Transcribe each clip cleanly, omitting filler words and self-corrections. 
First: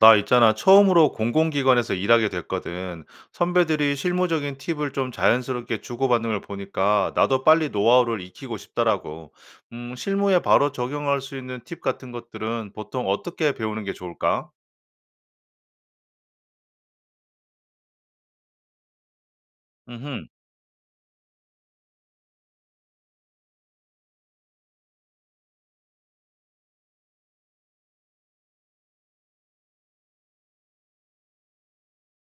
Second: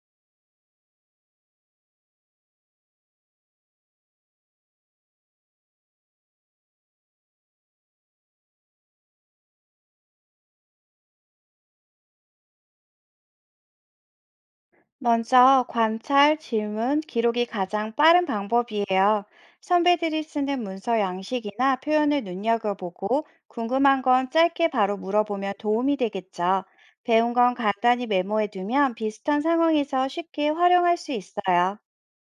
나 있잖아. 처음으로 공공기관에서 일하게 됐거든. 선배들이 실무적인 팁을 좀 자연스럽게 주고받는 걸 보니까 나도 빨리 노하우를 익히고 싶더라고. 실무에 바로 적용할 수 있는 팁 같은 것들은 보통 어떻게 배우는 게 좋을까? 먼저 관찰, 질문, 기록이 가장 빠른 방법이에요. 선배들이 음, 쓰는 문서 양식이나 표현을 눈여겨보고 궁금한 건 짧게 바로 물어보면 도움이 되겠죠. 배운 건 간단히 메모해두면 비슷한 상황에서 쉽게 활용할 수 있어요.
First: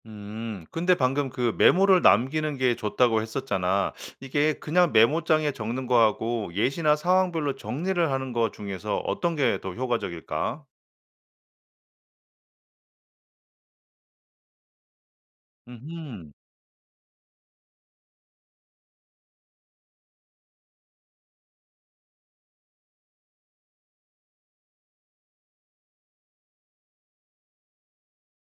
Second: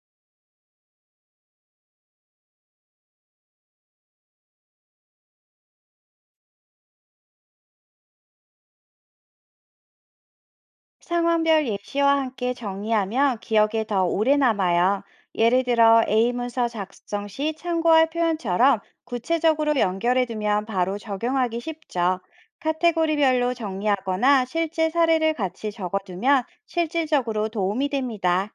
근데 방금 그 메모를 남기는 게 좋다고 했었잖아. 이게 그냥 메모장에 적는 거하고 예시나 상황별로 정리를 하는 거 중에서 어떤 게 더 효과적일까? 상황별 예시와 함께 정리하면 기억에 더 오래 남아요. 예를 들어 음 A 문서 작성 시 참고할 표현처럼 구체적으로 연결해 두면 바로 적용하기 쉽죠. 카테고리별로 정리하거나 실제 사례를 같이 적어두면 실질적으로 도움이 됩니다.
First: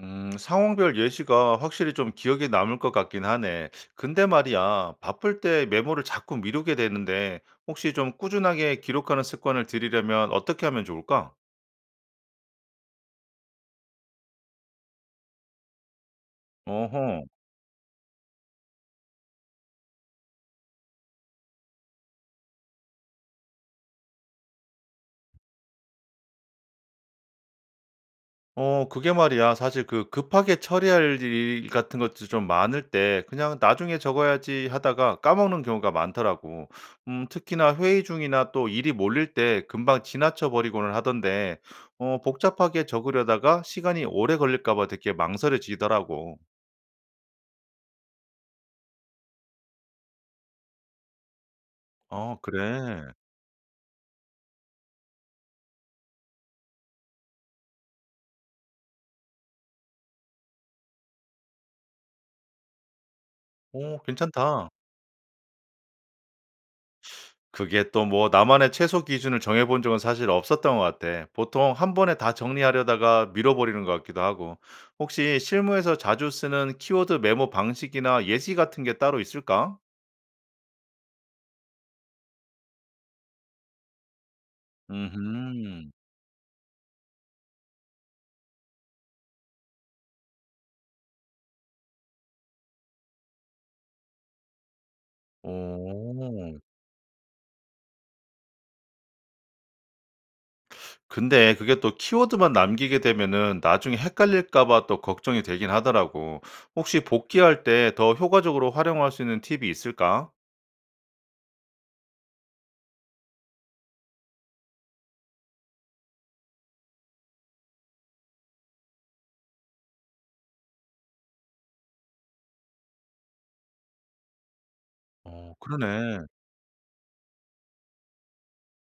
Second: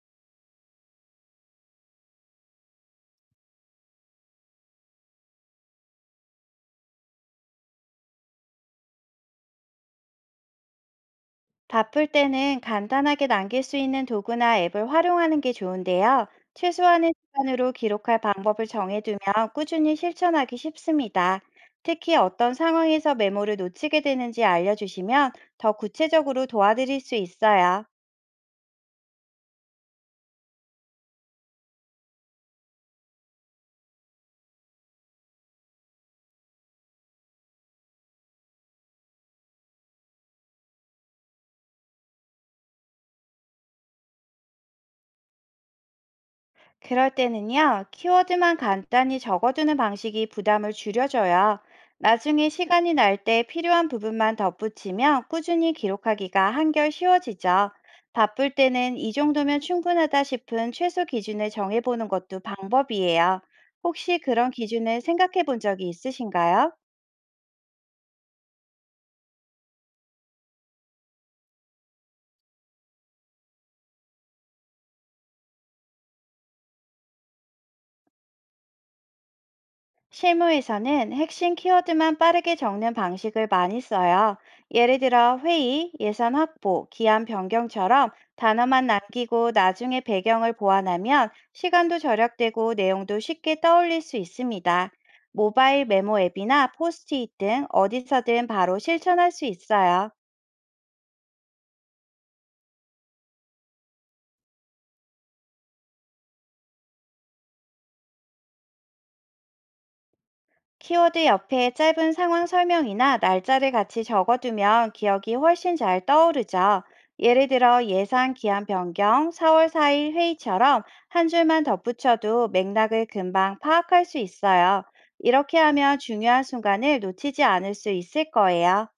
상황별 예시가 확실히 좀 기억에 남을 것 같긴 하네. 근데 말이야, 바쁠 때 메모를 자꾸 미루게 되는데, 혹시 좀 꾸준하게 기록하는 습관을 들이려면 어떻게 하면 좋을까? 바쁠 때는 간단하게 남길 수 있는 도구나 앱을 활용하는 게 좋은데요. 최소한의 어허. 시간으로 기록할 방법을 정해두면 꾸준히 실천하기 쉽습니다. 특히 어떤 상황에서 메모를 놓치게 되는지 알려주시면 더 구체적으로 도와드릴 수 있어요. 그게 말이야, 사실 그 급하게 처리할 일 같은 것도 좀 많을 때 그냥 '나중에 적어야지.' 하다가 까먹는 경우가 많더라고. 특히나 회의 중이나 또 일이 몰릴 때 금방 지나쳐 버리고는 하던데 복잡하게 적으려다가 시간이 오래 걸릴까 봐 되게 망설여지더라고. 그럴 때는요, 키워드만 간단히 적어두는 방식이 부담을 줄여줘요. 어 나중에 시간이 그래. 날 때 필요한 부분만 덧붙이면 꾸준히 기록하기가 한결 쉬워지죠. 바쁠 때는 이 정도면 충분하다 싶은 최소 기준을 정해보는 것도 방법이에요. 어 혹시 그런 괜찮다. 기준을 생각해 본 적이 있으신가요? 그게 또 뭐 나만의 최소 기준을 정해 본 적은 사실 없었던 것 같아. 보통 한 번에 다 정리하려다가 밀어버리는 것 같기도 하고. 혹시 실무에서 자주 쓰는 키워드 메모 방식이나 예시 같은 게 따로 있을까? 실무에서는 핵심 키워드만 빠르게 적는 방식을 많이 써요. 예를 들어 음 회의, 예산 확보, 기한 변경처럼 단어만 남기고 나중에 배경을 보완하면 시간도 절약되고 내용도 쉽게 떠올릴 수 있습니다. 모바일 메모 오. 앱이나 포스트잇 등 어디서든 바로 실천할 수 있어요. 근데 그게 또 키워드만 남기게 되면은 나중에 헷갈릴까 봐 또 걱정이 되긴 하더라고. 혹시 복귀할 때 더 효과적으로 활용할 수 있는 팁이 있을까? 키워드 옆에 짧은 상황 설명이나 날짜를 같이 적어두면 기억이 훨씬 잘 떠오르죠. 예를 들어 예상 기한 변경 4월 4일 회의처럼 한 줄만 덧붙여도 맥락을 금방 파악할 수 있어요. 어 이렇게 하면 그러네. 중요한 순간을 놓치지 않을 수 있을 거예요.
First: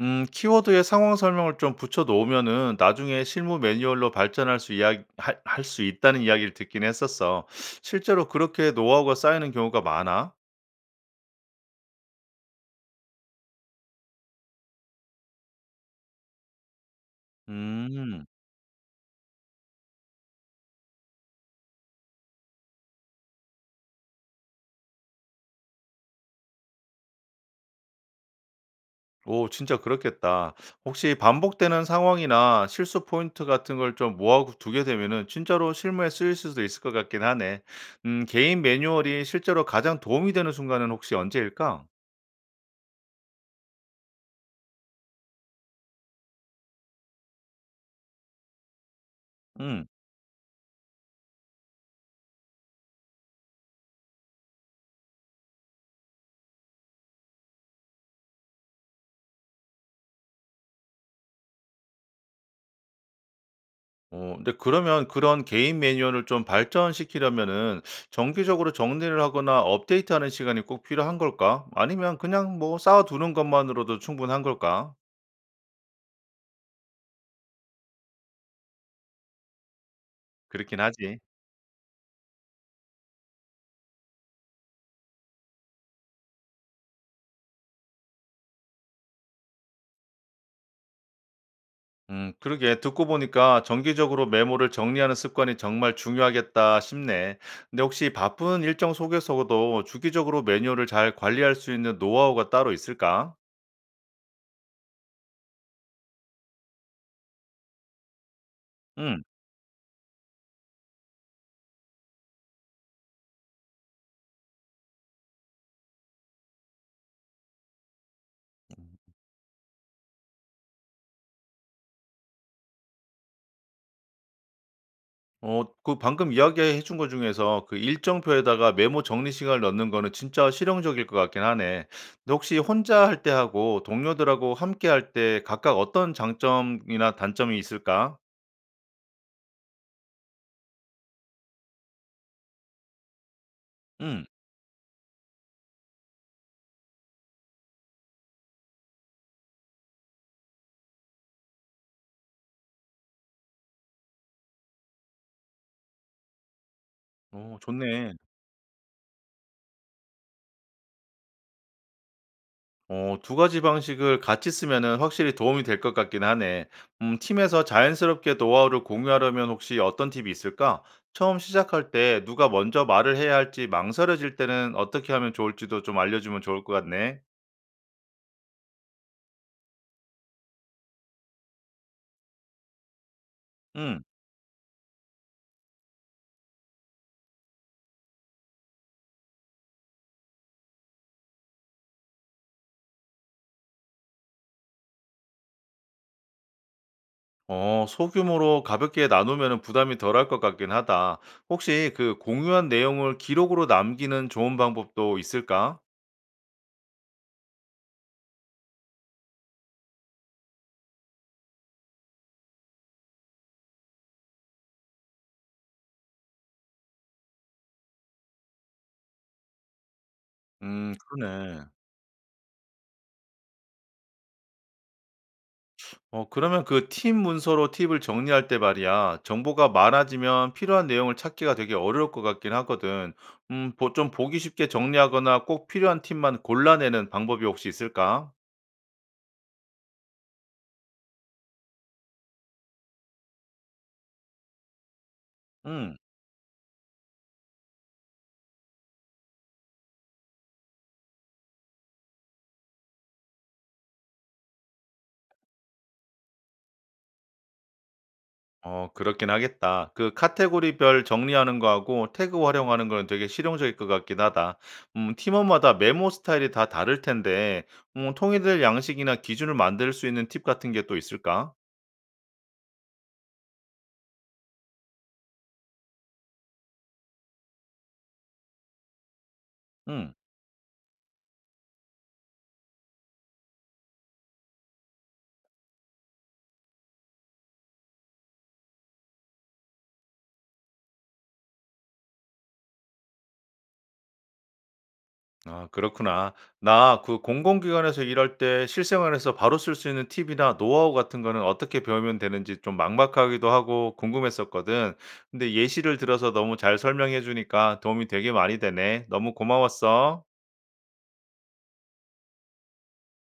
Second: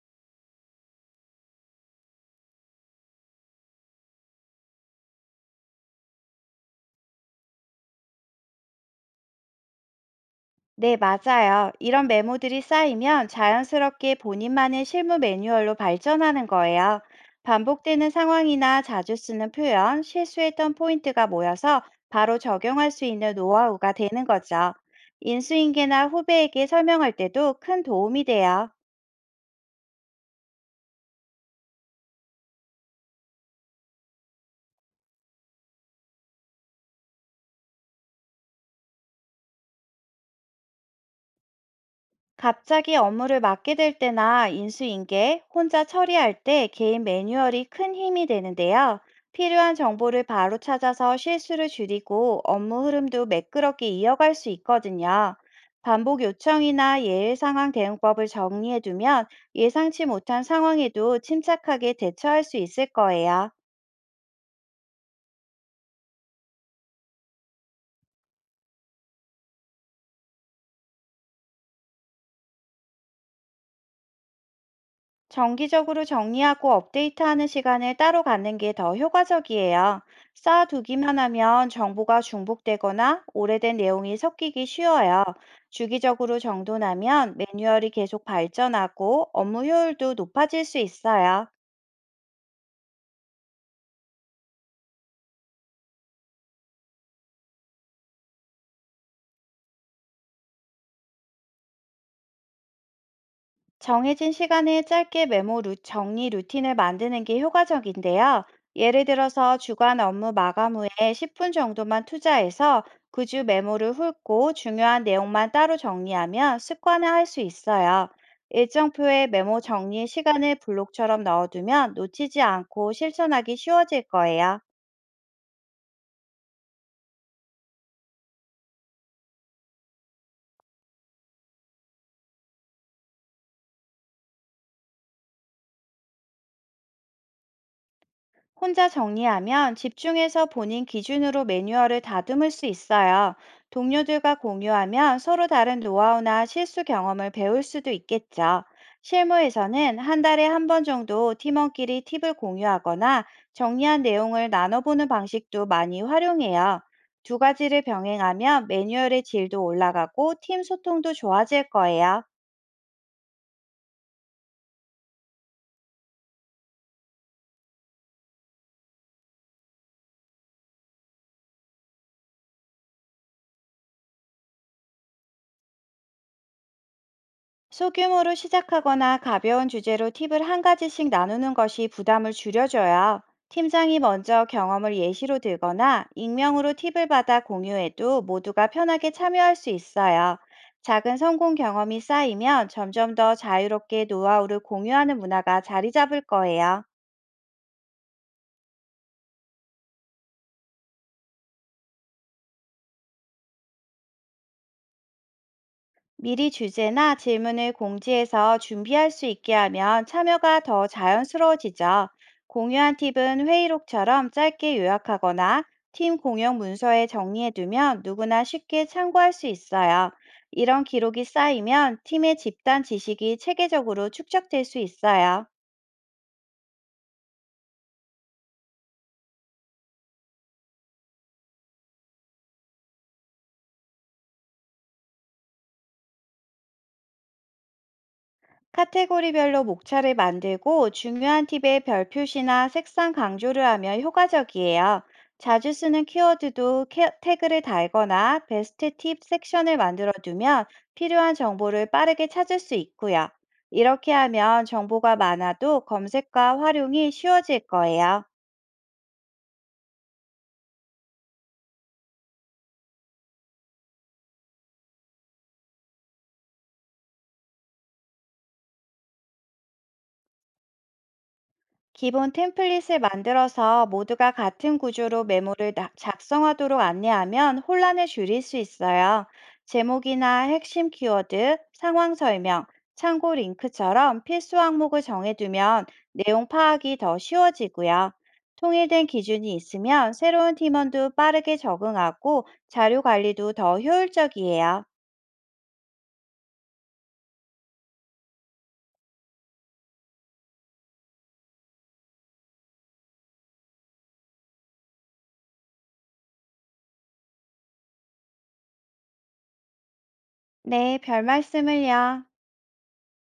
키워드에 상황 설명을 좀 붙여 놓으면은 나중에 실무 매뉴얼로 발전할 수 이야기 할 수 있다는 이야기를 듣긴 했었어. 실제로 그렇게 노하우가 쌓이는 경우가 많아? 네, 맞아요. 이런 메모들이 쌓이면 자연스럽게 본인만의 실무 매뉴얼로 발전하는 거예요. 반복되는 음. 상황이나 자주 쓰는 표현, 실수했던 포인트가 모여서 바로 적용할 수 있는 노하우가 되는 거죠. 인수인계나 후배에게 설명할 때도 큰 도움이 돼요. 오, 진짜 그렇겠다. 혹시 반복되는 상황이나 실수 포인트 같은 걸 좀 모아두게 두게 되면은 진짜로 실무에 쓰일 수도 있을 것 같긴 하네. 개인 매뉴얼이 실제로 가장 도움이 되는 순간은 혹시 언제일까? 갑자기 업무를 맡게 될 때나 인수인계, 혼자 처리할 때 개인 매뉴얼이 큰 힘이 되는데요. 필요한 음. 정보를 바로 찾아서 실수를 줄이고 업무 흐름도 매끄럽게 이어갈 수 있거든요. 반복 요청이나 예외 상황 대응법을 정리해두면 예상치 못한 상황에도 침착하게 대처할 수 있을 거예요. 근데 그러면 그런 개인 매뉴얼을 좀 발전시키려면은 정기적으로 정리를 하거나 업데이트하는 시간이 꼭 필요한 걸까? 아니면 그냥 뭐 쌓아두는 것만으로도 충분한 걸까? 정기적으로 정리하고 업데이트하는 시간을 따로 갖는 게 더 효과적이에요. 그렇긴 쌓아두기만 하지. 하면 정보가 중복되거나 오래된 내용이 섞이기 쉬워요. 주기적으로 정돈하면 매뉴얼이 계속 발전하고 업무 효율도 높아질 수 있어요. 그러게 듣고 보니까 정기적으로 메모를 정리하는 습관이 정말 중요하겠다 싶네. 근데 혹시 바쁜 일정 속에서도 주기적으로 매뉴얼을 잘 관리할 수 있는 노하우가 따로 있을까? 정해진 시간에 짧게 정리 루틴을 만드는 게 효과적인데요. 예를 음. 들어서 주간 업무 마감 후에 10분 정도만 투자해서 그 주 메모를 훑고 중요한 내용만 따로 정리하면 습관화할 수 있어요. 일정표에 메모 정리 시간을 블록처럼 넣어두면 놓치지 않고 실천하기 쉬워질 거예요. 그 방금 이야기해 준 것 중에서 그 일정표에다가 메모 정리 시간을 넣는 거는 진짜 실용적일 것 같긴 하네. 근데 혹시 혼자 할 때 하고 동료들하고 함께 할 때 각각 어떤 장점이나 단점이 있을까? 혼자 정리하면 집중해서 본인 기준으로 매뉴얼을 다듬을 수 있어요. 음, 동료들과 공유하면 서로 다른 노하우나 실수 경험을 배울 수도 있겠죠. 실무에서는 한 달에 한 번 정도 팀원끼리 팁을 공유하거나 정리한 내용을 나눠보는 방식도 많이 활용해요. 두 어, 가지를 좋네. 병행하면 매뉴얼의 질도 올라가고 팀 소통도 좋아질 거예요. 어, 두 가지 방식을 같이 쓰면은 확실히 도움이 될 것 같긴 하네. 팀에서 자연스럽게 노하우를 공유하려면 혹시 어떤 팁이 있을까? 처음 시작할 때 누가 먼저 말을 해야 할지 망설여질 때는 어떻게 하면 좋을지도 좀 알려주면 좋을 것 같네. 소규모로 시작하거나 가벼운 주제로 팁을 한 가지씩 나누는 것이 부담을 줄여줘요. 팀장이 음. 먼저 경험을 예시로 들거나 익명으로 팁을 받아 공유해도 모두가 편하게 참여할 수 있어요. 작은 성공 경험이 쌓이면 점점 더 자유롭게 노하우를 공유하는 문화가 자리 잡을 거예요. 어, 소규모로 가볍게 나누면 부담이 덜할 것 같긴 하다. 혹시 그 공유한 내용을 기록으로 남기는 좋은 방법도 있을까? 미리 주제나 질문을 공지해서 준비할 수 있게 하면 참여가 더 자연스러워지죠. 공유한 팁은 회의록처럼 짧게 요약하거나 팀 공용 문서에 정리해두면 누구나 쉽게 참고할 수 있어요. 이런 기록이 그러네. 쌓이면 팀의 집단 지식이 체계적으로 축적될 수 있어요. 어, 그러면 그 팀 문서로 팁을 정리할 때 말이야. 정보가 많아지면 필요한 내용을 찾기가 되게 어려울 것 같긴 하거든. 좀 보기 쉽게 정리하거나 꼭 필요한 팁만 골라내는 방법이 혹시 있을까? 카테고리별로 목차를 만들고 중요한 팁에 별 표시나 색상 강조를 하면 효과적이에요. 자주 음. 쓰는 키워드도 태그를 달거나 베스트 팁 섹션을 만들어 두면 필요한 정보를 빠르게 찾을 수 있고요. 이렇게 하면 정보가 많아도 검색과 활용이 쉬워질 거예요. 어 그렇긴 하겠다. 그 카테고리별 정리하는 거하고 태그 활용하는 거는 되게 실용적일 것 같긴 하다. 팀원마다 메모 스타일이 다 다를 텐데 통일될 양식이나 기준을 만들 수 있는 팁 같은 게 또 있을까? 기본 템플릿을 만들어서 모두가 같은 구조로 작성하도록 안내하면 혼란을 줄일 수 있어요. 음. 제목이나 핵심 키워드, 상황 설명, 참고 링크처럼 필수 항목을 정해두면 내용 파악이 더 쉬워지고요. 통일된 기준이 있으면 새로운 팀원도 빠르게 적응하고 자료 관리도 더 효율적이에요. 아 그렇구나. 나 그 공공기관에서 일할 때 실생활에서 바로 쓸 수 있는 팁이나 노하우 같은 거는 어떻게 배우면 되는지 좀 막막하기도 하고 궁금했었거든. 근데 예시를 들어서 너무 잘 설명해 주니까 도움이 되게 많이 되네. 너무 고마웠어. 네, 별 말씀을요.